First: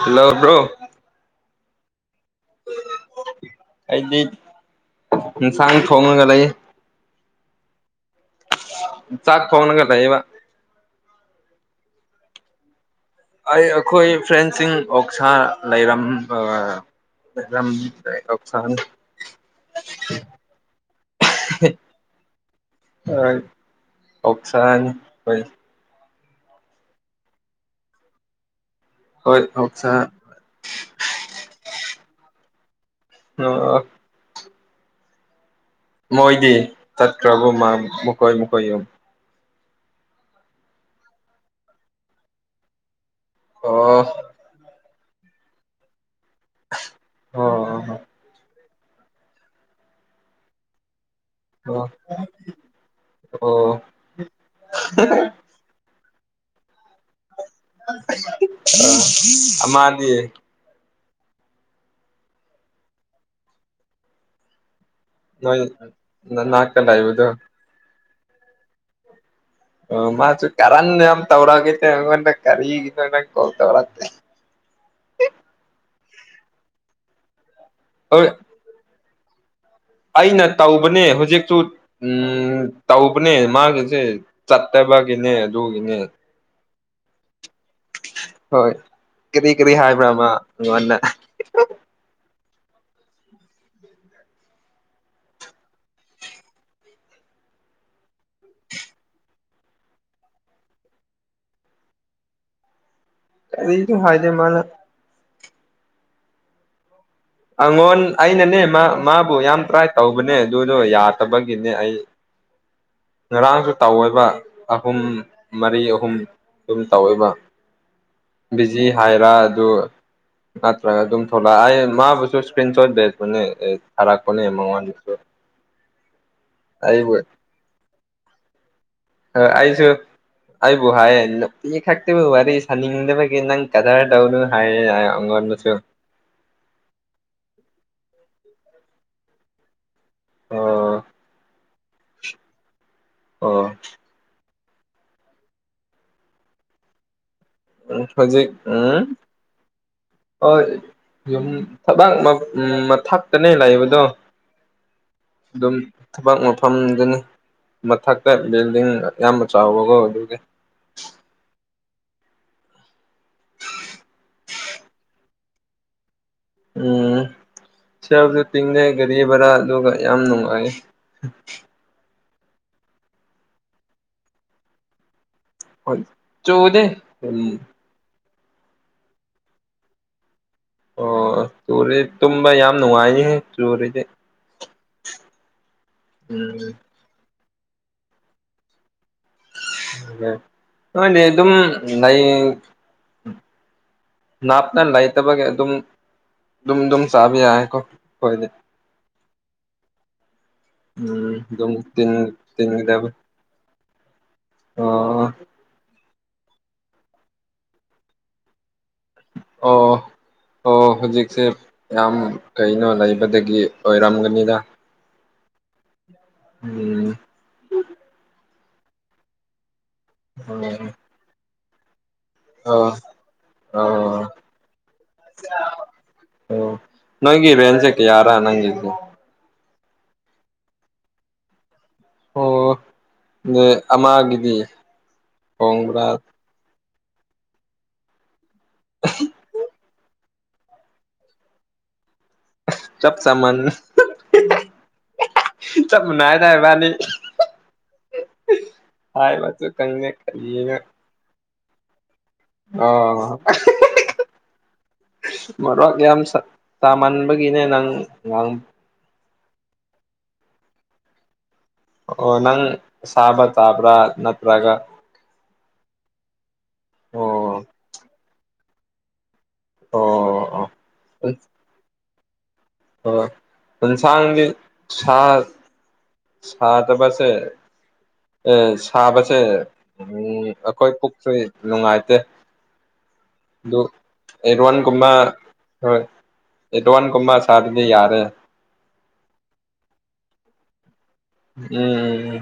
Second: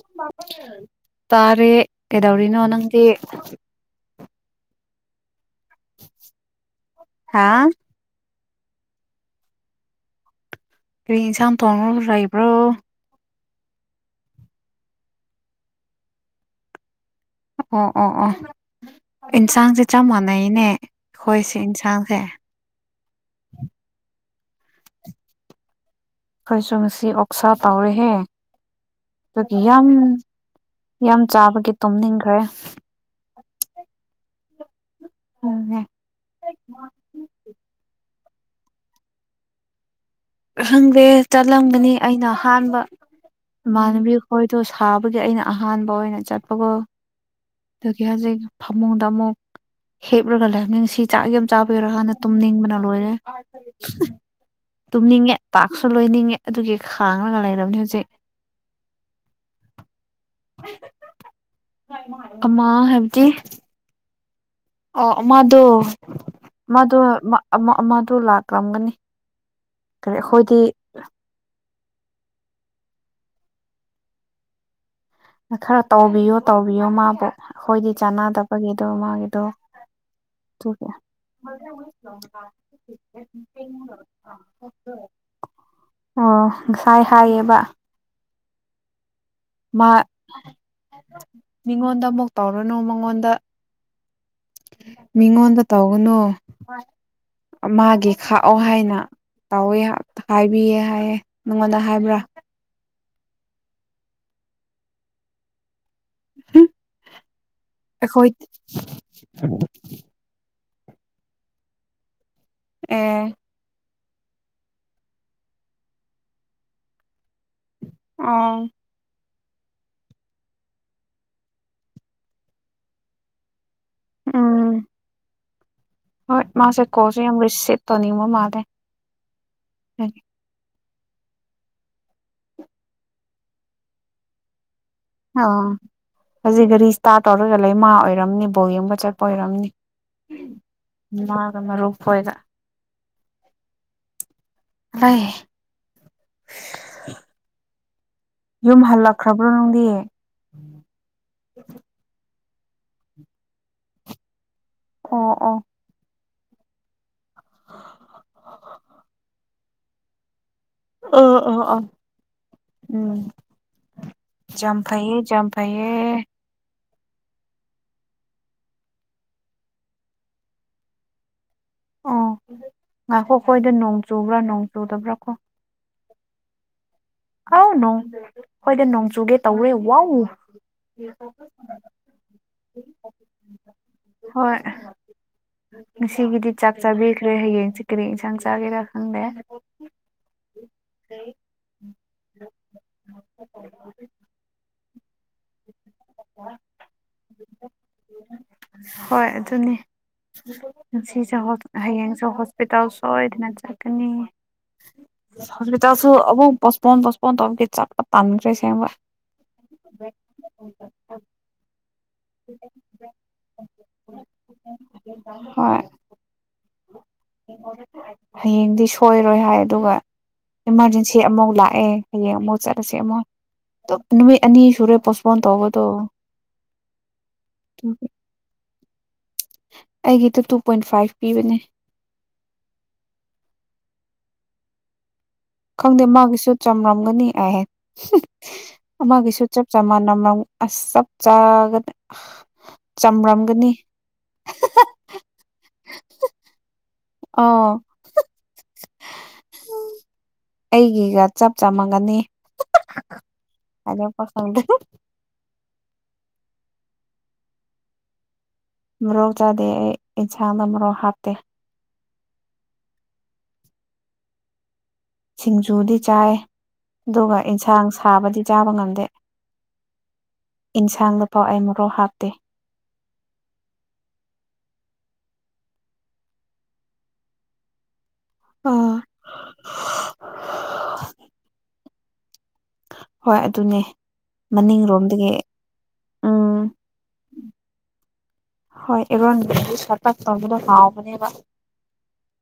hello bro ꯇꯥꯔꯦ ꯀꯩꯗꯧꯔꯤꯅꯣ ꯅꯪꯗꯤ ꯁꯥꯡ ꯊꯣꯡꯉꯒ ꯂꯩ ꯍꯥꯥ ꯆꯥꯛꯥꯛ ꯐꯋꯥ ꯅ ꯀ ꯇ ꯑꯦꯕ ꯀ ꯏꯟꯁꯥꯅ ꯇꯣꯡꯅꯏꯕ꯭ꯔꯣ ꯑꯩ ꯑꯩꯈꯣꯏ ꯐ꯭ꯔꯦꯟꯁꯤꯡ ꯑꯣꯛꯁꯥ ꯂꯩꯔꯝ ꯂꯩꯔꯝ ꯑꯣ ꯑꯣ ꯑꯣ ꯑꯣꯛꯁꯥꯅꯤ ꯏꯟꯁꯥꯡꯁꯦ ꯆꯞ ꯃꯥꯟꯅꯩꯅꯦ ꯑꯩꯈꯣꯏꯁꯤ ꯌꯦꯟꯁꯥꯡꯁꯦ ꯍ ꯑꯣꯐꯁꯟ ꯍꯣꯏ ꯑꯩꯣꯏꯁꯨ ꯉꯁꯤ ꯑꯣꯛꯁꯥ ꯇꯥꯎꯔꯦꯍꯦ ꯍꯣꯏ ꯑꯗꯨꯒꯤ ꯌꯥꯝ ꯑꯣꯛꯁꯥ ꯌꯥꯝ ꯆꯥꯕꯒꯤ ꯇꯨꯝꯅꯤꯡꯈ꯭ꯔꯦ ꯑ ꯑꯗꯨꯅꯦ ꯃꯣꯏꯗꯤ ꯇꯠ꯭ꯔꯕꯨ ꯃꯥ ꯃꯨꯀꯣꯏ ꯃꯨꯀꯣꯏ ꯌꯨꯝ ꯈꯪꯗꯦ ꯆꯠꯂꯝꯕꯅꯤ ꯑꯩꯅ ꯑꯍꯥꯟꯕ ꯑꯣ ꯏꯃꯥꯟꯅꯕꯤ ꯈꯣꯏꯗꯣ ꯊꯥꯕꯒꯤ ꯑꯩꯅ ꯑꯍꯥꯟꯕ ꯑꯣꯏꯅ ꯆꯠꯄꯒꯣ ꯑꯣ ꯑꯗꯨꯒꯤ ꯍꯧꯖꯤꯛ ꯐꯃꯨꯡꯗ ꯑꯃꯨꯛ ꯍꯦꯞꯂꯒ ꯂꯥꯏꯞꯅꯤꯡꯁꯤ ꯆꯥꯛ ꯌꯥꯝ ꯑꯣ ꯆꯥꯕꯔꯣ ꯍꯥꯟꯅ ꯇꯨꯝꯅꯤꯡꯕꯅ ꯂꯣꯏꯔꯦ ꯑꯣ ꯇꯨꯝꯅꯤꯡꯉꯦ ꯄꯥꯛꯁꯨ ꯇꯥꯛꯁꯁꯨ‌ ꯂꯣꯏꯅꯤꯡꯉꯦ ꯑꯗꯨꯒꯤ ꯈꯥꯡꯉꯒ ꯂꯩꯔ ꯑꯃꯗꯤꯌꯦ [unintelligible] ꯑꯃ ꯍꯥꯏꯕꯗꯤ ꯑꯣ ꯅꯣꯏ ꯃꯥꯗꯣ ꯅꯅꯥꯛꯇ ꯃꯥꯗꯣ ꯂꯩꯕꯗꯣ ꯑꯃꯗꯣ ꯂꯥꯛꯂꯝꯒꯅꯤ ꯑꯥ ꯀꯔꯤ ꯃꯥꯁꯨ ꯑꯩꯈꯣꯏꯗꯤ ꯀꯔꯅꯤ ꯌꯥꯝ ꯇꯧꯔꯒꯦ ꯉꯅ ꯀꯔꯤꯅ ꯀꯠꯇꯔꯠꯇꯦ [unintelligible] ꯈꯔ ꯇꯧꯕꯤꯌꯨ ꯇꯧꯕꯤꯌꯣ ꯃꯥꯕꯨ ꯑꯩꯈꯣꯏꯗꯤ ꯍꯣꯏ ꯆꯥꯟꯅꯗꯕꯒꯤꯗꯣ ꯃꯥꯒꯤꯗꯣ ꯑꯩꯅ ꯑꯗꯨꯒꯤ ꯇꯧꯕꯅꯦ ꯍꯧꯖꯤꯛꯁꯨ ꯇꯧꯕꯅꯦ ꯃꯥꯒꯤꯁꯦ ꯆꯠꯇꯥꯕꯒꯤꯅ‌ꯦ ꯑꯗꯨꯒꯤꯅꯦ ꯑꯣ ꯉꯁꯥꯏ ꯍꯥꯏꯌꯦꯕ ꯍꯣꯏ ꯀꯔꯤ ꯀꯔꯤ ꯍꯥꯏꯕ꯭ꯔꯥ ꯃꯥ ꯑꯩꯉꯣꯟꯗ ꯇꯥꯎꯔꯨꯅꯨ ꯃꯉꯣꯟꯗ ꯃꯤꯉꯣꯟꯗ ꯇꯧꯒꯅꯨ ꯃꯥꯒꯤ ꯈꯥꯛꯑꯣ ꯍꯥꯏꯅ ꯇꯧꯋꯦ ꯍꯥꯏꯕꯤꯌꯦ ꯍꯥꯏꯌꯦꯦ ꯅꯪꯉꯣꯟꯗ ꯍꯥꯏꯕ꯭ꯔꯥ ꯀꯤꯝ ꯍꯥꯏꯗ‌ꯦ ꯃꯥꯅ ꯎꯝ [unintelligible] ꯑꯉꯣꯟ ꯑꯩꯅꯅꯦ ꯃꯥꯕꯨ ꯌꯥꯝ ꯇ꯭ꯔꯥꯏ ꯇꯧꯕꯅꯦ ꯑꯗꯨꯗꯣ ꯌꯥꯗꯕꯒꯤꯅꯦ ꯑꯩ ꯑ‌ꯦ ꯉꯔꯥꯡꯁꯨ ꯇꯧꯋꯦꯕ ꯑꯍꯨꯝ ꯃꯔꯤ ꯑꯍꯨꯝ ꯑꯗꯨꯝ ꯇꯧꯋꯦꯕ ꯑ ꯕꯤꯖꯤ ꯍꯥꯏꯔꯥ ꯑꯗꯨ ꯅꯠꯇ꯭ꯔꯒ ꯑꯗꯨꯝ ꯊꯣꯛꯂꯛ ꯑꯩ ꯃꯥꯕꯨꯁꯨ ꯏꯁꯀ꯭ꯔꯤꯟ ꯁꯣꯠ ꯂꯩꯕꯅ‌ꯦ ꯊꯔꯠꯄꯅꯦ ꯎꯝ ꯃꯉꫭꯟꯗꯁꯨ ꯍꯣꯏ ꯃꯥꯁꯦ ꯀꯣꯜꯁꯨ ꯌꯥꯝ ꯔꯤꯁꯤꯞ ꯇꯧꯅꯤꯡꯕ ꯃꯥꯟꯜꯂ‌ꯦ ꯑ ꯑꯩꯁꯨ ꯑꯩꯕꯨ ꯍꯥꯏꯌꯦ ꯇꯤ [unintelligible] ꯈꯛꯇꯤꯕꯨ ꯋꯥꯔꯤ ꯁꯥꯅꯤꯡꯗꯕꯒꯤ ꯅꯪ ꯀꯗꯥꯔ ꯇꯧꯅꯨ ꯍꯥꯏꯌꯦ ꯑꯥ ꯑꯩꯉꯣꯟꯗꯁꯨ ꯍꯧꯖꯤꯛ ꯒꯥꯔꯤ ꯏꯁꯇꯥꯔꯠ ꯇꯧꯔꯒ ꯂꯩꯃꯥ ꯑꯣꯏꯔꯝꯅꯤ ꯕꯣꯜ ꯌꯦꯡꯕ ꯆꯠꯄ ꯑꯣꯏꯔꯝꯅꯤ ꯑꯣ ꯃꯥꯒ ꯃꯔꯨꯞ ꯈꫭꯏꯒ ꯑꯣ ꯂꯩꯏ ꯎꯝ ꯍꯧꯖꯤꯛ ꯎꯝ ꯅꯪꯗꯤ ꯍꫭꯏ ꯌꯨꯝ ꯊꯕꯛ ꯎꯝ ꯃꯊꯛꯇꯅꯦ ꯂꯩꯏꯕꯗꯣ ꯑꯣꯑꯣ ꯊꯕꯛ ꯃꯐꯝꯗꯨꯅꯤ ꯃꯊꯛꯇ ꯕꯤꯜꯗꯤꯡ ꯌꯥꯝꯅ ꯆꯥꯎꯕꯒ ꯑꯗꯨꯒꯤ ꯑꯥ ꯑꯥꯥ ꯑꯥ ꯎꯝ ꯌꯥꯝ ꯐꯩꯌꯦ ꯌꯥꯝ ꯐꯩꯌꯦ ꯎꯝ ꯁꯦꯜꯁꯨ ꯇꯤꯡꯗ‌ꯦ ꯒꯥꯔꯤ ꯚꯔꯥ ꯑꯗꯨꯒ ꯌꯥꯝ ꯅꯨꯡꯉꯥꯏꯌ‌ꯦ ꯑꯣ ꯉꯥꯛꯈꫭ ꯑꯩꯈꯣꯏꯗ ꯅꯣꯡ ꯆꯨꯕ꯭ꯔꯥ ꯅꯣꯡ ꯆꯨꯗꯕ꯭ꯔꯥ ꯀꯣ ꯆꯨꯗꯦ ꯎꯝ ꯑꯥ ꯅꯣꯡ ꯈꫭꯏꯗꯤ ꯅꯣꯡꯆꯨꯒꯦ ꯇꯧꫪ‌ꯦ ꯋꯥꯎ ꯑꯣ ꯆꯨꯔꯤ ꯇꯨꯝꯕ ꯌꯥꯝ ꯅꯨꯡꯉꯥꯏꯅꯤꯍ‌ꯦ ꯆꯨꯔꯗꯤ ꯍꯣꯏ ꯉꯁꯤꯒꯤꯗꯤ ꯆꯥꯛ ꯎꯝ ꯆꯥꯕꯤꯈ꯭ꯔꯦ ꯍꯌꯦꯡꯁꯦ ꯀꯔꯤ ꯏꯟꯁꯥꯡ ꯆꯥꯒꯦꯔꯥ ꯈꯪꯗꯦ ꯅꫭꯏꯗꯤ ꯑꯗꯨꯝ ꯍꯌꯦꯡ ꯅꯥꯞꯅ ꯂꯩꯇꯕꯒꯤ ꯑꯗꯨꯝ ꯗꯨꯝ ꯗꯨꯝ ꯆꯥꯕ ꯌꯥꯢꯌꯦꯀꯣ ꯍꯣꯏ ꯑꯗꯨꯅꯤ ꯁꯤꯁꯦ ꯎꯝ ꯍ ꯑꯗꯨꯝ ꯍꯌꯦꯡꯁꯦ ꯇꯤꯟ ꯍꯣꯁꯄꯤꯇꯥꯜ ꯇꯤꯟꯒꯗꯕ ꯁꯣꯏꯗꯅ ꯆꯠ ꯀꯅꯤ ꯑꯣ ꯍꯣꯁꯄꯤꯇꯥꯜ ꯗꯨꯨ ꯑꯃꯨꯛ ꯄꯁꯄꯣꯟ ꯄꯣꯁꯄꯣꯟ ꯇꯧꯔꯗꯤ ꯆꯞꯄ ꯇꯥꯟꯗ꯭ꯔꯦ ꯑꯁꯦꯝꯕ ꯑꯣ ꯑꯣ ꯍꯧꯖꯤꯛꯁꯦ ꯌꯥꯝ ꯀꯩꯅꯣ ꯂꯩꯕꯗꯒꯤ ꯑꯣꯏꯔꯝꯒꯅꯤꯗ ꯍꯣꯏ ꯎꯝ ꯍꯌꯦꯡꯗꯤ ꯁꯣꯏꯔꯣꯏ ꯍꯥꯏ ꯑꯗꯨꯒ ꯑ ꯏꯃꯥꯔꯖꯦꯟꯁꯤ ꯑꯃꯐꯥꯎ ꯂꯥꯛꯑꯦ ꯍꯌꯦꯡ ꯑꯃꯨꯛ ꯑ ꯆꯠꯂꯁꯤ ꯑꯃꯨꯛ ꯑ ꯅꯨꯃꯤꯠ ꯑꯣ ꯑꯅꯤ ꯁꯨꯔꯦ ꯄꯣꯁꯄꯣꯟ ꯇꯧꯕꯗꯣ ꯅꯣꯢꯒꯤ ꯔꯦꯟꯖꯦ ꯀꯌꯥꯔ ꯅꯪꯒꯤ ꯑꯩꯒꯤꯗ ꯇꯨ ꯄꯣꯏꯟ ꯐꯥꯏꯚ ꯄꯤꯕꯅꯦ ꯑꯣ ꯑꯃꯒꯤꯗꯤ ꯈꯪꯗꯦ ꯍꯣꯡꯕ꯭ꯔꯥ ꯃꯥꯒꯤꯁꯨ ꯆꯝꯔꯝꯒꯅꯤ ꯍꯥꯏꯍ ꯃꯥꯁꯨ ꯆꯞ ꯆꯥ ꯃꯥꯟꯅ ꯑꯁ ꯆꯞ ꯆꯥꯒꯗ ꯆꯞ ꯆꯥꯃꯟ ꯆꯞꯃꯥꯅꯏꯌꯦꯗ ꯏꯕꯥꯅꯤ ꯑꯥ ꯍꯥꯢꯕꯆꯨ ꯀꯪꯗꯦ ꯀꯔꯤꯅꯣ ꯑꯩꯒꯤꯒ ꯆꯞ ꯆꯥꯃꯒꯅꯤ ꯑ ꯑꯍꯍꯍꯦ ꯍꯥꯏꯗꯣꯛꯄ ꯈꯪꯗꯦ ꯄꯨꯔꯥꯛ ꯌꯥꯝ ꯆꯥꯃꯟꯕꯒꯤꯅꯦ ꯅꯪ ꯃꯔꯧ ꯆꯥꯗꯦ ꯑꯩ ꯏꯟꯁꯥꯡꯗ ꯃꯔꯧ ꯍꯥꯞꯇꯦ ꯑꯣ ꯅꯪ ꯁꯥꯕ ꯆꯥꯕ꯭ꯔꯥ ꯅꯠꯇ꯭ꯔꯒ ꯁꯤꯡꯖꯨꯗꯤ ꯆꯥꯏ ꯑꯗꯨꯒ ꯑꯣ ꯑꯦꯟꯁꯥꯡ ꯁꯥꯕꯗꯤ ꯆꯥꯕ ꯉꯝꯗꯦ ꯑꯣ ꯑꯣ ꯏꯟꯁꯥꯡ ꯂꯨ ꯄꯥꯎ ꯑꯩ ꯃꯣꯔꯣꯛ ꯍꯥꯞꯇꯦ ꯍꯣꯢ ꯑꯦꯟꯁꯥꯡꯗꯤ ꯁꯥ ꯁꯥ ꯇ ꯄꯁꯦ ꯑ ꯁꯥꯕꯁꯦ ꯑꯩꯈꯣꯏ ꯄꯨꯛꯁꯦ ꯅꯨꯡꯉꯥꯏꯇꯦ ꯍꯣꯏ ꯑꯗꯨ ꯑꯗꯨꯅꯦ ꯑꯦꯔ ꯋꯥꯟ ꯀꯨꯝꯕ ꯃꯅꯤꯡꯔꯣꯝꯗꯒꯤ ꯍꯣꯏ ꯎꯝ ꯏꯠꯋꯥꯟ ꯀꯨꯃꯥ ꯁꯔꯗꯤ ꯌꯥꯔꯦ ꯍꯣ ꯑꯦꯕꯣꯟ ꯆꯥꯛꯇꯥꯛ ꯇꯂꯒꯗ ꯈꯥ ꯅꯦꯕ ꯎꯝ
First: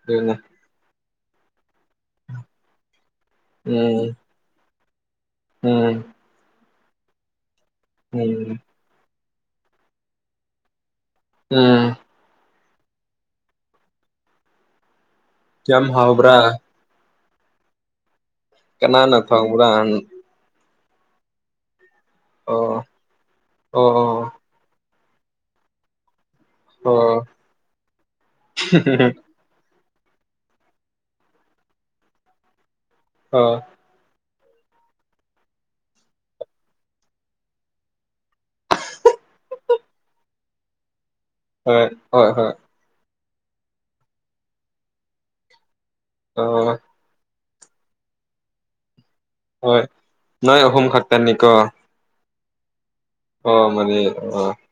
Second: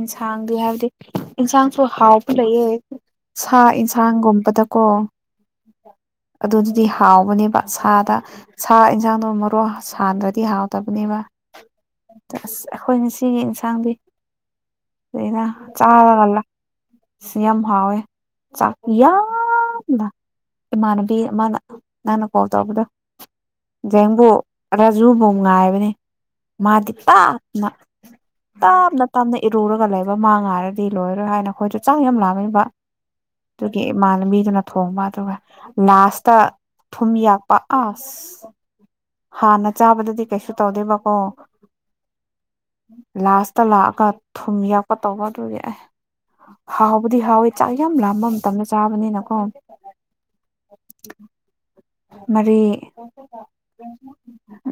ꯑꯗꯨꯅꯦ ꯍꯥꯏꯕꯗꯤ ꯏꯟꯁꯥꯡꯁꯨ ꯍꯥꯎꯕ ꯂꯩꯌꯦ ꯁꯥ ꯎꯝ ꯌꯦꯟꯁꯥꯡꯒꯨꯝꯕꯗꯀꯣ ꯎꯝ ꯗꯤ ꯍꯥꯎꯕꯅꯦꯕ ꯁꯥꯗ ꯎꯝ ꯁꯥ ꯌꯦꯟꯁꯥꯡꯗꯣ ꯃꯔꯣꯛ ꯁꯥꯟꯗ꯭ꯔꯗꯤ ꯍꯥꯎꯗꯕ ꯅꯦꯕ ꯎꯝ ꯑꯁ ꯑꯩꯈꯣꯏꯅ ꯁꯤꯒꯤ ꯌꯦꯟꯁꯥꯡꯗꯤ ꯌꯥꯝ ꯆꯥꯔ ꯍꯥꯎꯕ꯭ꯔꯥ ꯀꯜꯂꯥ ꯁꯤ ꯌꯥꯝ ꯍꯥꯎꯋꯦ ꯆꯥꯛ ꯀꯅꯥꯅ ꯌꯥꯝ ꯊꯣꯡꯕ꯭ꯔꯥ ꯏꯃꯥꯟꯅꯕꯤ ꯑꯃꯅ ꯅꯪꯅ ꯀꯣꯜ ꯇꯧꯕꯗꯣ ꯑꯣ ꯖꯦꯝꯕꯨ ꯑꯣ ꯈꯖꯨ ꯑꯃꯛ ꯉꯥꯏꯕꯅꯦ ꯃꯥꯗꯤ ꯑꯣ ꯇꯥꯞꯅ ꯇꯥꯞꯅ ꯇꯥꯞꯅ ꯏꯔꯨꯔꯒ ꯂꯩ ꯃꯥ ꯉꯥꯏꯔꯗꯤ ꯂꯣꯏꯔꯔꯣꯏ ꯍꯥꯏꯅ ꯑꯩꯈꯣꯏꯅ ꯆꯥꯛ ꯌꯥꯝ ꯂꯥꯝꯃꯦꯕ ꯑꯣ ꯑꯗꯨꯒꯤ ꯏꯃꯥꯟꯅꯕꯤ ꯑꯗꯨꯅ ꯊꯣꯡꯕ ꯑꯗꯨꯒ ꯂꯥꯁꯇ ꯊꯨꯝ ꯌꯥꯛꯄ ꯑꯁ ꯍꯥꯟꯅ ꯆꯥꯕꯗꯗꯤ ꯀꯩꯁꯨ ꯇꯧꯗꯦꯕꯀꯣ ꯍꯣꯏ ꯍꯣꯏ ꯍꯣꯏ ꯂꯥꯁꯇ ꯂꯥꯛꯑꯒ ꯊꯨꯝ ꯌꯥꯛꯄ ꯇꯧꯕ ꯑꯗꯨꯒꯤ ꯑꯦ ꯑꯣ ꯍꯥꯎꯕꯗꯤ ꯍꯥꯎꯋꯤ ꯆꯥꯛ ꯌꯥꯝ ꯂꯥꯝꯕ ꯃꯇꯝꯗ ꯆꯥꯕꯅꯤꯅꯀꯣ ꯍꯣꯏ ꯅꯣꯏ ꯑꯍꯨꯝ ꯈꯥꯛꯇꯥꯟꯅꯤꯀꯣ ꯃꯔꯤ ꯑꯣ ꯃꯅꯤ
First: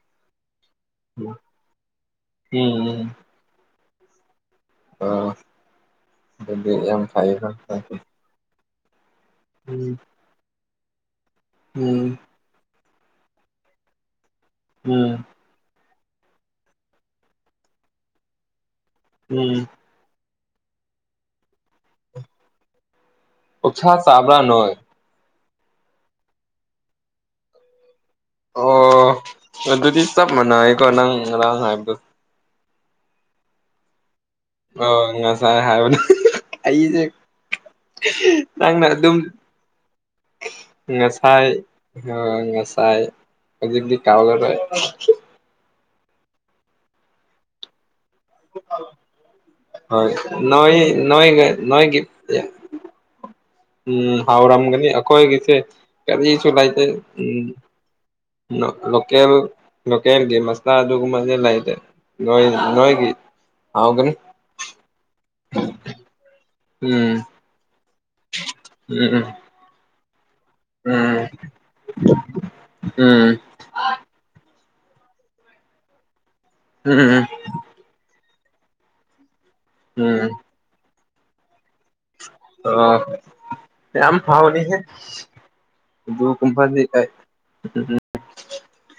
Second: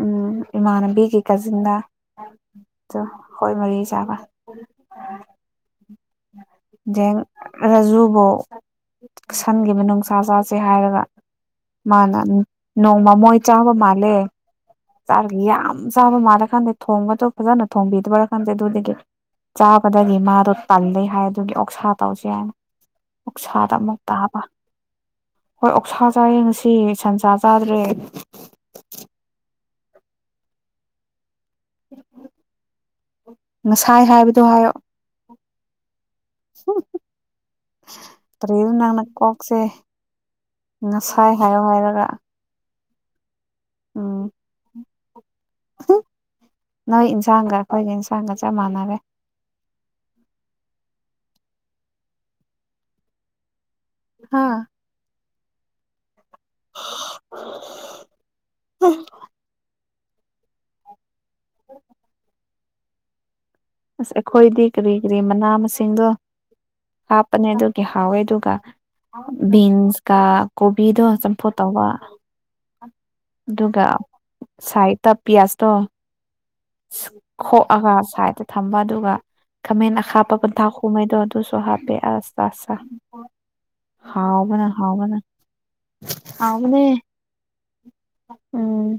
ꯎꯝ ꯏꯃꯥꯟꯅꯕꯤꯒꯤ ꯀꯥꯖꯤꯟꯗ ꯎꯝ ꯑ ꯎꯝ ꯍꯣꯏ ꯃꯔꯤ ꯆꯥꯕ ꯑꯣ ꯑꯗꯨꯗꯤ ꯌꯥꯝ ꯐꯩꯌꯦꯀꯣ ꯔꯖꯨꯕꯣ ꯁꯟꯈꯤꯕ ꯎꯝ ꯅꯨꯡꯁꯥ ꯆꯥꯁꯦ ꯍꯥꯏꯔꯒ ꯎꯝ ꯃꯥꯅ ꯅꯣꯡꯃꯃꯣꯏ ꯆꯥꯕ ꯃꯥꯜꯂꯦ ꯎꯝ ꯆꯥꯔ ꯌꯥꯝ ꯆꯥꯕ ꯃꯥꯜꯂꯀꯥꯟꯗ ꯊꯣꯡꯒꯁꯨ ꯐꯖꯅ ꯊꯣꯡꯕꯤꯗꯕꯔ ꯀꯥꯟꯗꯦ ꯑꯗꯨꯗꯒꯤ ꯎꯝ ꯆꯥꯕꯗꯒꯤ ꯃꯥꯗꯣ ꯇꯜꯂꯦ ꯍꯥꯏ ꯑꯗꯨꯒꯤ ꯑꯣꯛꯁꯥ ꯇꯧꯁ ꯍꯥꯏꯅ ꯃꯛꯁꯥꯗ ꯑꯣꯛꯁꯥ ꯑꯃꯨꯛ ꯆꯥꯕ꯭ꯔꯥ ꯇꯥꯕ ꯅꯣꯏ ꯍꯣꯏ ꯑꯣꯛꯁꯥ ꯆꯥ ꯌꯦꯡꯁꯤ ꯁꯟꯁꯥ ꯆꯥꯗ꯭ꯔꯦ ꯑꯣ ꯑꯗꯨꯗꯤ ꯆꯞ ꯃꯥꯟꯅꯩꯀꯣ ꯅꯪ ꯉꯔꯥꯡ ꯍꯥꯏꯕꯗꯣ ꯉꯁꯥꯏ ꯍꯥꯏꯕꯗꯤ ꯑ ꯉꯁꯥꯏ ꯍꯥꯏꯕꯅꯦ ꯑꯩꯁꯦ ꯀꯔꯤꯅꯣ ꯅꯪꯅ ꯑꯗꯨꯝ ꯀꯣꯛꯁꯦ ꯉꯁꯥꯏ ꯍꯥꯏꯌꯣ ꯍꯥꯏꯔꯒ ꯑ ꯉꯁꯥꯏ ꯇꯥꯏ ꯍꯧꯖꯤꯛꯗꯤ ꯎꯝ ꯀꯥꯎꯂ ꯇꯥꯏ ꯅꯣꯏ ꯏꯟꯁꯥꯡꯒ ꯑꯩꯈꯣꯏꯒ ꯏꯟꯁꯥꯡꯒ ꯆꯞ ꯃꯥꯟꯅꯔꯦ ꯣꯏꯒ ꯅꯣꯏꯒ ꯎꯝ ꯍꯥ ꯍꯥꯎꯔꯝꯒꯅꯤ ꯑꯈꯣꯏ ꯀꯁꯦ ꯀ ꯆꯂꯥꯏ ꯎ ꯂꯀꯦꯜ ꯂꯣꯀꯦꯜꯒꯤ ꯃꯁꯇ ꯑꯗꯨꯒꯨꯝꯕꯁꯦ ꯂꯩꯇꯦ ꯅꯣꯏ ꯅꯣꯏꯒꯤ ꯍꯥꯎꯒꯅꯤ ꯑꯁ ꯑꯩꯈꯣꯏꯗꯤ ꯀꯔꯤ ꯀꯔꯤ ꯃꯅꯥ ꯃꯁꯤꯡꯗꯣ ꯎꯝ ꯍꯥꯞꯄꯅꯦ ꯑꯗꯨ ꯍꯋꯦꯗꯨꯒ ꯎꯝ ꯕꯤꯟꯁ ꯀ ꯀꯣꯕꯤꯗꯣ ꯆꯝꯐꯣ ꯇꯧꯕ ꯎꯝ ꯑꯗꯨꯒ ꯁꯥꯏꯠꯇ ꯄꯤꯌꯥꯁꯇꯣ ꯎꯝ ꯎꯝ ꯈꯣꯛꯑꯒ ꯁꯥꯏꯗ ꯊꯝꯕ ꯑꯗꯨꯒ ꯈꯥꯃꯦꯟ ꯎꯝ ꯑꯈꯥꯞꯄ ꯄꯊꯥ ꯍꯨꯝꯉꯩꯗꯣ ꯑꯗꯨꯁꯨ ꯍꯥꯞ ꯑꯁ ꯑꯣ ꯑ ꯌꯥꯝ ꯍꯥꯎꯕꯅ ꯍꯥꯎꯅꯤꯍꯦ ꯍꯥꯎꯕꯅ ꯑꯗꯨꯒꯨꯝꯕꯗꯤ ꯑꯅꯦ ꯑꯩ ꯎꯝ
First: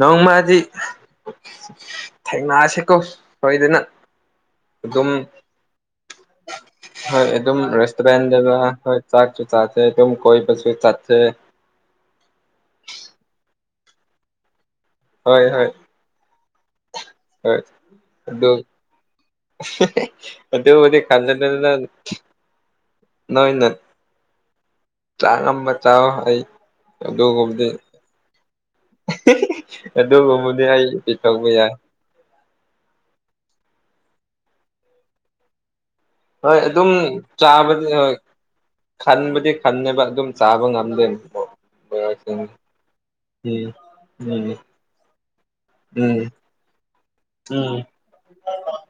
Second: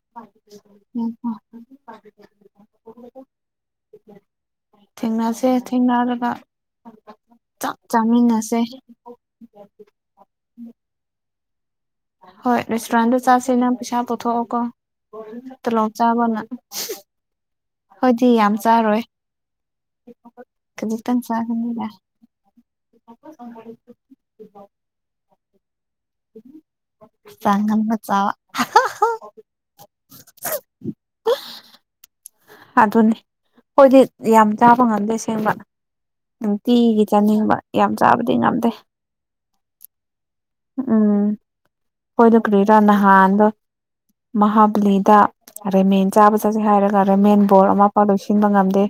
ꯅꯧꯣꯡꯃꯗꯤ ꯊꯦꯡꯅꯥꯁꯤꯀꯣ ꯁꯣꯏꯗꯅ ꯑꯗꯨꯝ ꯊꯦꯡꯅꯁꯦ ꯊꯦꯡꯅꯔꯒ ꯍꯣꯏ ꯑꯗꯨꯝ ꯆꯥꯛ ꯔꯦꯁꯇꯦꯟꯕ ꯆꯥꯃꯤꯟꯅꯁꯦ ꯍꯣꯏ ꯆꯥꯛꯁꯨ ꯆꯥ ꯑꯗꯨ ꯀꯣꯏ ꯄꯁꯨ ꯆꯁ ꯍꯣꯏ ꯔꯦꯁꯇꯨꯔꯦꯟꯗ ꯆꯥꯁꯤꯅ ꯄꯩꯁꯥ ꯄꯨꯊꯣꯛꯑꯣꯀꯣ ꯍꯣꯏ ꯍꯣꯏ ꯇꯨꯂꯣꯞ ꯆꯥꯕꯅ ꯍꯣꯏ ꯍꯣꯏꯗꯤ ꯌꯥꯝ ꯆꯥꯔꯣꯏ ꯑꯗꯨ ꯃꯗꯤ ꯈꯖꯤꯛꯇꯪ [unintelligible] ꯅꯪ ꯆꯥꯒꯅꯤꯗ ꯆꯥꯛ [unintelligible] ꯑꯃ ꯆꯥꯎ ꯑꯩ ꯆꯥꯡꯉꯝꯃ ꯆꯥꯎ [unintelligible] ꯑꯗꯨꯒꯕꯨꯗꯤ ꯑꯩ [unintelligible] ꯌꯥꯏ ꯑꯗꯨꯅꯤ ꯑꯈꯣꯏꯗꯤ ꯌꯥꯝ ꯆꯥꯕ ꯉꯝꯗꯦ ꯑꯁꯦꯡꯕ ꯍꯣꯏ ꯑꯗꯨꯝ ꯅꯨꯡꯇꯤꯒꯤ ꯆꯥꯅꯤꯡꯕ ꯆꯥꯕꯗꯤ ꯌꯥꯝ ꯍꯣꯏ ꯆꯥꯕꯗꯤ ꯉꯝꯗꯦ ꯈꯟꯕꯗꯤ ꯈꯟꯅꯦꯕ ꯑꯗꯨꯝ ꯆꯥꯕ ꯉꯝꯗꯦ ꯍꯣꯏꯗ ꯎꯝ ꯀꯔꯤꯔꯥ ꯅꯍꯥꯟꯗꯣ ꯎꯝ ꯃꯍꯥꯕꯂꯤꯗ ꯑꯔꯦ ꯃꯦꯟ ꯎꯝ ꯆꯥꯕ ꯆꯠꯁꯦ ꯍꯥꯏꯔꯒ ꯔꯦꯃꯦꯟ ꯕꯣꯔ ꯎꯝ ꯑꯃꯐꯥꯎ ꯂꯣꯏꯁꯤꯟꯕ ꯉꯝꯗꯦ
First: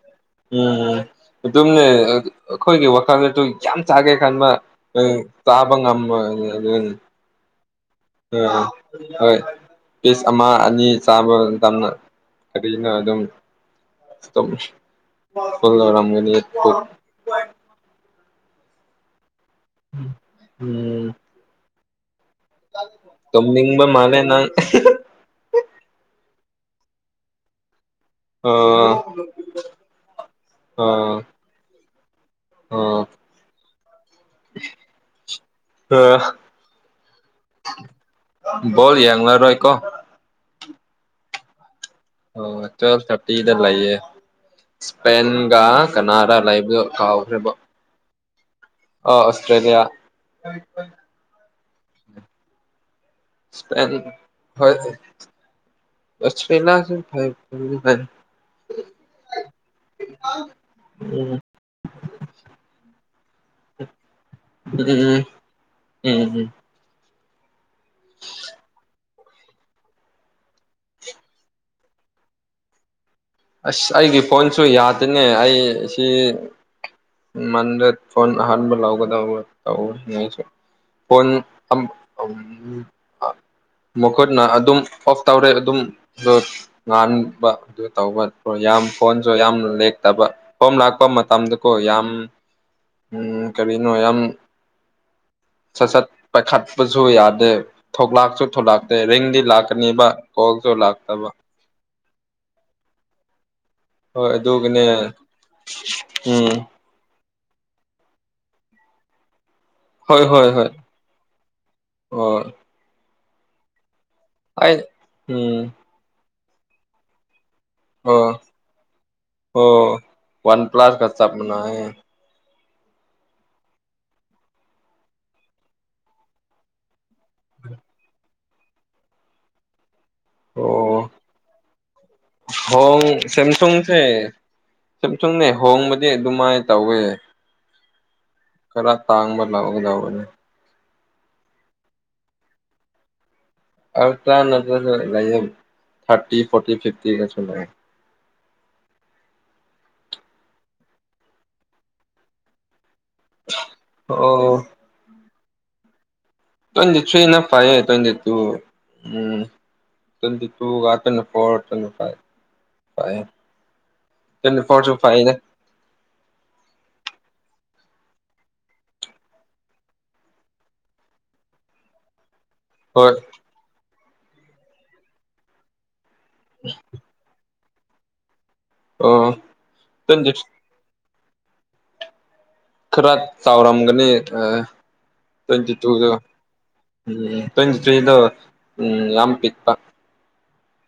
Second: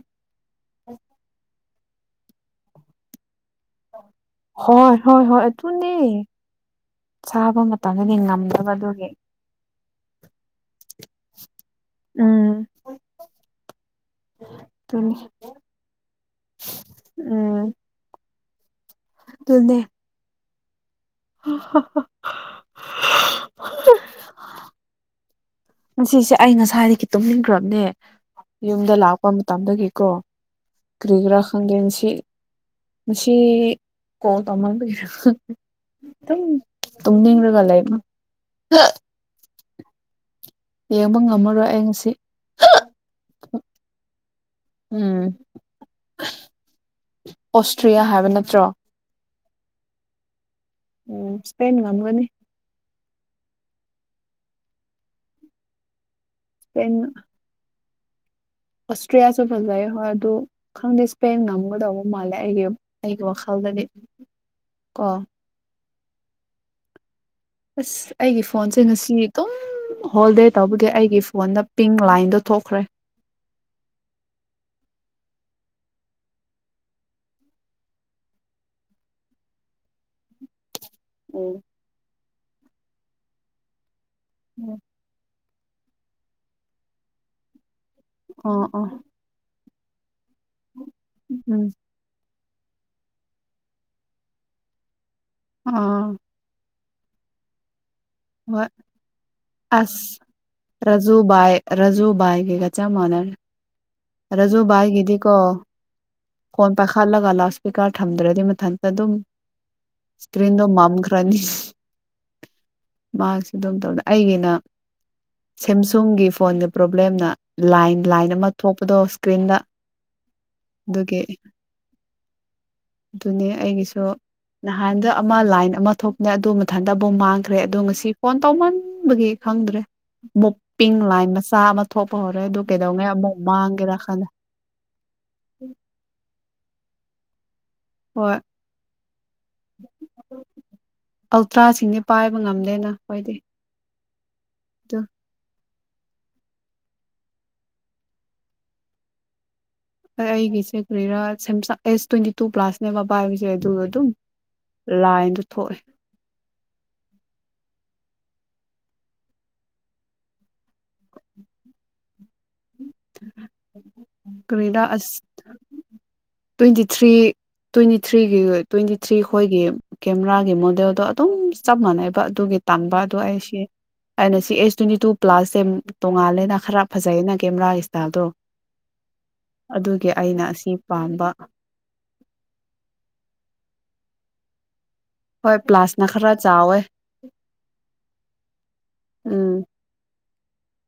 ꯎꯝꯝ ꯑꯗꯨꯝꯅꯦ ꯑꯩꯈꯣꯏꯒꯤ ꯋꯥꯈꯜꯗꯁꯨ ꯌꯥꯝ ꯆꯥꯒꯦ ꯈꯟꯕ ꯍꯣꯏ ꯍꯣꯏ ꯍꯣꯏ ꯑꯗꯨꯅꯦ ꯆꯥꯕꯉꯝꯔꯣꯏ [unintelligible] ꯁꯥꯕ ꯃꯇꯝꯗꯗꯤ ꯑ ꯉꯝꯗꯕ ꯑꯗꯨꯒꯤ ꯍꯣꯏ ꯄꯤꯁ ꯑꯃ ꯑꯅꯤ ꯆꯥꯕ ꯃꯇꯝꯗ ꯎꯝ ꯀꯔꯤꯅꯣ ꯑꯗꯨꯝ ꯑꯗꯨꯅꯦ [unintelligible] ꯇꯨꯅꯦ ꯎꯝ [unintelligible] ꯇꯝ ꯅꯤꯡꯕ ꯃꯥꯜꯂꯦ ꯅꯪ [unintelligible] ꯁꯤꯁꯦ ꯑꯩ ꯉꯁꯥꯏꯗꯒꯤ ꯇꯨꯝꯅꯤꯡꯈ꯭ꯔꯕꯅꯦ ꯑ ꯌꯨꯝꯗ ꯂꯥꯛꯄ ꯃꯇꯝꯗꯒꯤꯀꯣ ꯑ ꯀꯔꯤꯒꯤꯔ ꯈꯪꯗꯦ ꯃꯁꯤ ꯑ ꯉꯁꯤ ꯀꯣꯜ ꯇꯧꯃꯟꯕꯒꯤꯔꯥ ꯈꯪ [unintelligible] ꯑꯗꯨꯝ ꯇꯨꯝ ꯅꯤꯡꯔꯒ ꯂꯩꯃ ꯕꯣꯜ ꯌꯦꯡꯂꯔꯣꯏ ꯀꯣ ꯌꯦꯡꯕ ꯉꯝꯃꯔꯣꯏ ꯑꯩ ꯉꯁꯤ ꯑꯣ ꯇ꯭ꯋꯦꯜꯐ ꯊꯔꯇꯤꯗ ꯂꯩꯌꯦ ꯏꯁꯄꯦꯟꯒ ꯀꯅꯥꯔꯥ ꯂꯩꯕꯗꯨ ꯀꯥꯎꯈ꯭ꯔꯦꯕꯨ ꯑꯣꯁꯇ꯭ꯔꯤꯌꯥ ꯍꯥꯏꯕ ꯅꯠꯇ꯭ꯔꯣ ꯑꯣ ꯑꯣꯁꯇ꯭ꯔꯦꯂꯤꯌꯥ ꯎꯝ ꯏꯁꯄꯦꯟ ꯉꯝꯒꯅꯤ ꯏꯁꯄꯦꯟ [unintelligible] ꯑꯣꯁꯇ꯭ꯔꯤꯌꯥꯁꯨ ꯐꯖꯩ ꯍꯣꯏ ꯑꯗꯨ ꯈꯪꯗꯦ ꯎꯝ ꯏꯁꯄꯦꯟ ꯉꯝꯒꯗꯧꯕ ꯃꯥꯜꯂꯦ ꯑꯩꯒꯤ ꯑꯩꯒꯤ ꯋꯥꯈꯜꯗ ꯕꯅꯤ [unintelligible] ꯎꯝ ꯎꯝ [unintelligible] ꯑꯁ ꯑꯩꯒꯤ ꯐꯣꯟꯁꯦ ꯉꯁꯤ ꯑꯗꯨꯝ ꯍꯣꯜ ꯗꯦ ꯇꯧꯕꯒꯤ ꯑꯩꯒꯤ ꯐꯣꯟꯗ ꯄꯤꯡ ꯂꯥꯏꯟꯗꯣ ꯊꯣꯛꯈ꯭ꯔꯦ ꯑꯁ ꯑꯩꯒꯤ ꯐꯣꯟꯁꯨ ꯌꯥꯗꯦꯅꯦ ꯑꯩ ꯑꯁꯤ ꯃꯟꯗꯦ ꯐꯣꯟ ꯑꯍꯟꯕ ꯂꯧꯒꯗꯕꯅꯤ [unintelligible] ꯐꯣꯟ [unintelligible] ꯃꯈꯨꯠꯅ ꯑꯗꯨꯝ ꯑꯣꯐ ꯇꯧꯔꯦ ꯑꯗꯨꯝ [unintelligible] ꯉꯥꯟꯕ ꯑꯗꯨ ꯇꯧꯕ ꯑꯣ ꯌꯥꯝ ꯑꯣ ꯐꯣꯟꯁꯨ ꯌꯥꯝꯅ ꯂꯦꯛꯇꯕ ꯍꯣꯝ ꯂꯥꯛꯄ ꯎꯝ ꯃꯇꯝꯗꯀꯣ ꯌꯥꯝ ꯎꯝ ꯀꯔꯤꯅꯣ ꯌꯥꯝ ꯁꯠ ꯁꯠ ꯑꯥ ꯄꯥꯏꯈꯠꯄꯁꯨ ꯌꯥꯗꯦ ꯊꯣꯛꯂꯛꯁꯨ ꯍꯣꯏ ꯊꯣꯂꯛꯇꯦ ꯔꯤꯡꯗꯤ ꯂꯥꯛꯀꯅꯤꯕ ꯑꯁ ꯀꯣꯜꯁꯗꯨ ꯔꯥꯖꯨ ꯂꯥꯛꯇꯕ ꯕꯥꯏ ꯔꯥꯖꯨ ꯃꯥꯟꯅꯔꯦ [unintelligible] ꯍꯣꯏ ꯔꯖꯨ ꯑꯗꯨꯒꯅꯦ ꯕꯥꯏꯒꯤꯗꯤꯀꯣ ꯎꯝ ꯐꯣꯟ ꯄꯥꯏꯈꯠꯂꯒ ꯂꯥꯎꯠ ꯏꯁꯄꯤꯀꯔ ꯊꯝꯗ꯭ꯔꯗꯤ ꯃꯊꯟꯇ ꯑꯗꯨꯝ ꯍꯣꯏ ꯍꯣꯏ ꯏꯁꯀ꯭ꯔꯤꯟꯗꯣ ꯍꯣꯏ ꯃꯝ ꯈꯔꯅꯤ ꯑꯣ ꯃꯍꯥꯛꯁꯨ ꯑꯗꯨꯝ [unintelligible] ꯑꯩꯒꯤꯅ ꯑꯩ ꯎꯝ ꯁꯦꯝꯁꯨꯡꯒꯤ ꯐꯣꯟꯗ ꯄ꯭ꯔꯣꯕ꯭ꯂꯦꯝꯅ ꯂꯥꯏꯟ ꯑꯣ ꯂꯥꯏꯟ ꯑꯃ ꯊꯣꯛꯄꯗꯣ ꯏꯁꯀ꯭ꯔꯤꯟꯗ ꯑꯣ ꯑꯗꯨꯒꯤ [unintelligible] ꯑꯗꯨꯅꯤ ꯑꯩꯒꯤꯁꯨ ꯅꯍꯥꯟꯗ ꯑꯃ ꯂꯥꯏꯟ ꯑꯃ ꯊꯣꯛꯄꯅꯦ ꯑꯗꯨ ꯃꯊꯟꯗ ꯕꯨ ꯃꯥꯡꯈ꯭ꯔꯦ ꯑꯗꯣ ꯉꯁꯤ ꯐꯣꯟ ꯇꯧꯃꯟꯕꯒꯤ ꯈꯪꯗ꯭ꯔꯦ ꯑꯃꯨꯛ ꯑꯣ ꯄꯤꯡ ꯂꯥꯏꯟ ꯃꯆꯥ ꯑꯃ ꯊꯣꯛꯄ ꯍꯧꯔꯦ ꯑꯗꯨ ꯀꯩꯗꯧꯉꯩ ꯑꯃꯨꯛ ꯃꯥꯡꯒꯦꯔꯥ ꯈꯪꯗ ꯁꯨꯝꯁꯨꯡꯅꯦ ꯍꯣꯡꯕꯗꯤ ꯑꯗꯨꯃꯥꯏꯅ ꯇꯧꯋꯦ ꯍꯣꯏ ꯇꯥꯡ ꯃꯔ ꯂꯒ ꯌꯥꯎꯕꯅꯤ ꯑꯜꯇ꯭ꯔꯥꯁꯤꯡꯗꯤ ꯄꯥꯏꯕ ꯉꯝꯗꯦꯅ ꯍꯣꯏꯗꯤ ꯑ ꯇꯠꯇꯔ ꯂ ꯊꯥꯔꯇꯤ ꯐꯣꯔꯇꯤ ꯐꯤꯞꯇꯤꯒ ꯁꯂ ꯑꯩꯒꯤꯁꯦ ꯀꯦꯔꯤꯔꯥ ꯁꯦꯝꯁꯥꯡ ꯑꯦꯁ ꯇ꯭ꯋꯦꯟꯇꯤ ꯇꯨ ꯄ꯭ꯂꯥꯁ ꯅꯕ ꯄꯥꯏ ꯍꯥꯏꯕꯁꯦ ꯑꯗꯨ ꯑꯗꯨꯝ ꯑꯣ ꯂꯥꯏꯟꯗ ꯊꯣꯛꯑꯦ ꯇ꯭ꯋꯦꯟꯇꯤꯊ꯭ꯔꯤꯅ ꯐꯥꯏꯌꯦ ꯇ꯭ꯋꯦꯟꯇꯤ ꯇꯨ ꯎꯝ ꯇ꯭ꯋꯦꯟꯇꯤ ꯇꯨꯇ ꯐꯣꯔꯠꯇ ꯐ ꯀ ꯀꯔꯤꯔꯥ ꯐꯁꯨ ꯑꯁ ꯐꯅꯦ ꯇ꯭ꯋꯦꯟꯇꯤ ꯊ꯭ꯔꯤ ꯇ꯭ꯋꯦꯟꯇꯤ ꯊ꯭ꯔꯤꯒꯤ ꯇ꯭ꯋꯦꯟꯇꯤ ꯊ꯭ꯔꯤ ꯈꯣꯏꯒꯤ ꯀꯦꯃꯦꯔꯥꯒꯤ ꯃꯣꯗꯦꯜꯗꯣ ꯑꯗꯨꯝ ꯆꯞ ꯃꯥꯟꯅꯩꯕ ꯑꯗꯨꯒꯤ ꯇꯥꯟꯕ ꯍꯣꯏ ꯑꯗꯣ ꯑꯩꯁꯦ ꯑꯩꯅ ꯁꯤ ꯑꯦꯁ ꯇ꯭ꯋꯦꯟꯇꯤ ꯇꯨ ꯄ꯭ꯂꯥꯁꯁꯦ ꯇꯣꯡꯉꯥꯜꯂꯦꯅ ꯈꯔ ꯐꯖꯩꯌꯦꯅ ꯀꯦꯃꯦꯔꯥꯒꯤ ꯏꯁꯇꯥꯏꯜꯗꯣ ꯑꯣ ꯑꯗꯨꯒꯤ ꯇ꯭ꯋꯦꯟꯇꯤ ꯑꯩꯅ ꯑꯁꯤ ꯄꯥꯝꯕ ꯈꯔ ꯆꯥꯎꯔꯝꯒꯅꯤ ꯑꯥ ꯍꯣꯏ ꯇ꯭ꯋꯦꯟꯇꯤ ꯄ꯭ꯂꯥꯁꯅ ꯇꯨꯗ ꯈꯔ ꯆꯥꯎꯋꯦ ꯎꯝ ꯇ꯭ꯋꯦꯟꯇ ꯊ꯭ꯔꯤꯗꯣ ꯎꯝ ꯌꯥꯝꯝ ꯎꯝ ꯄꯤꯛꯄ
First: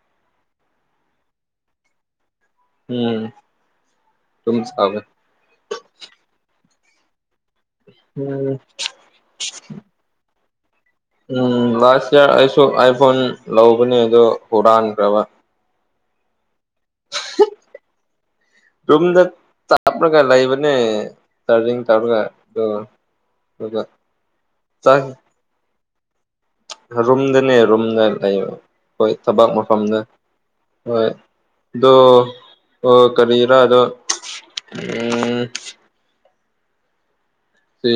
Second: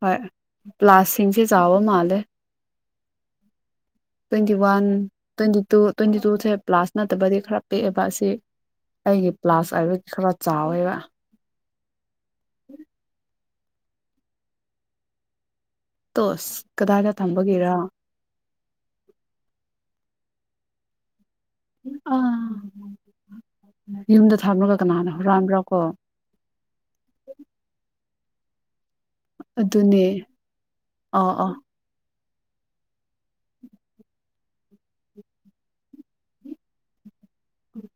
ꯍꯣꯏ ꯄ꯭ꯂꯥꯁꯤꯡꯁꯤ ꯆꯕ ꯃꯥꯂꯦ ꯎꯝ ꯇ꯭ꯋꯦꯟꯇꯤ ꯑꯗꯨꯝ ꯋꯥꯟ ꯁꯥꯕ ꯇ꯭ꯋꯦꯟꯇꯤ ꯇꯨ ꯇ꯭ꯋꯦꯟꯇꯤ ꯇꯨꯁꯦ ꯄ꯭ꯂꯥꯁ ꯅꯠꯇꯕꯗꯤ ꯈꯔ ꯄꯤꯛꯑꯦꯕ ꯑꯁꯤ ꯎꯝ ꯑꯩꯒꯤ ꯄ꯭ꯂꯥꯁ ꯍꯥꯏꯕ ꯈꯔ ꯆꯥꯎꯋꯦꯕ ꯎꯝ ꯂꯥꯁ ꯏꯡꯌꯥꯔ ꯑꯩꯁꯨ ꯑꯥꯏꯐꯣꯟ ꯂꯧꯕꯅꯤ ꯑꯗꯣ ꯍꯨꯔꯥꯟꯈ꯭ꯔꯕ ꯇꯣꯁ ꯀꯗꯥꯏꯗ ꯊꯝꯕꯒꯤꯔ ꯑꯞ ꯂꯒ ꯂꯩꯕꯅꯦ ꯇꯔꯔꯤꯡ ꯇꯧꯔꯒ ꯑꯥ ꯑꯗꯨꯒ ꯌꯨꯝꯗ ꯊꯝꯂꯒ ꯆꯥꯏ ꯀꯅꯥꯅ ꯍꯨꯔꯥꯟꯕ꯭ꯔꯥ ꯀꯣ ꯔꯨꯝꯗꯅꯦ ꯔꯨꯝꯗ ꯂꯩꯕ ꯍꯣꯏ ꯊꯕꯥꯛ ꯃꯐꯝꯗ ꯑꯗꯨꯅꯦ ꯍꯣꯏ ꯑꯥ ꯑꯥ ꯑꯗꯣ ꯑꯣ ꯀꯔꯤꯔꯥ ꯑꯗꯣ ꯎꯝ ꯁꯤ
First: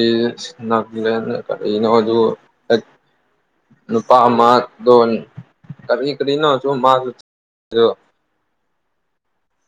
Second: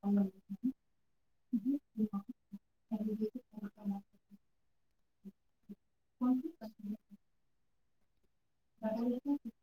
ꯅ [unintelligible] ꯑꯗꯨ ꯅꯨꯄꯥ ꯑꯃ ꯗꯣ ꯀꯔꯤ ꯀꯔꯤꯅꯣ ꯃꯥ [unintelligible] [unintelligible]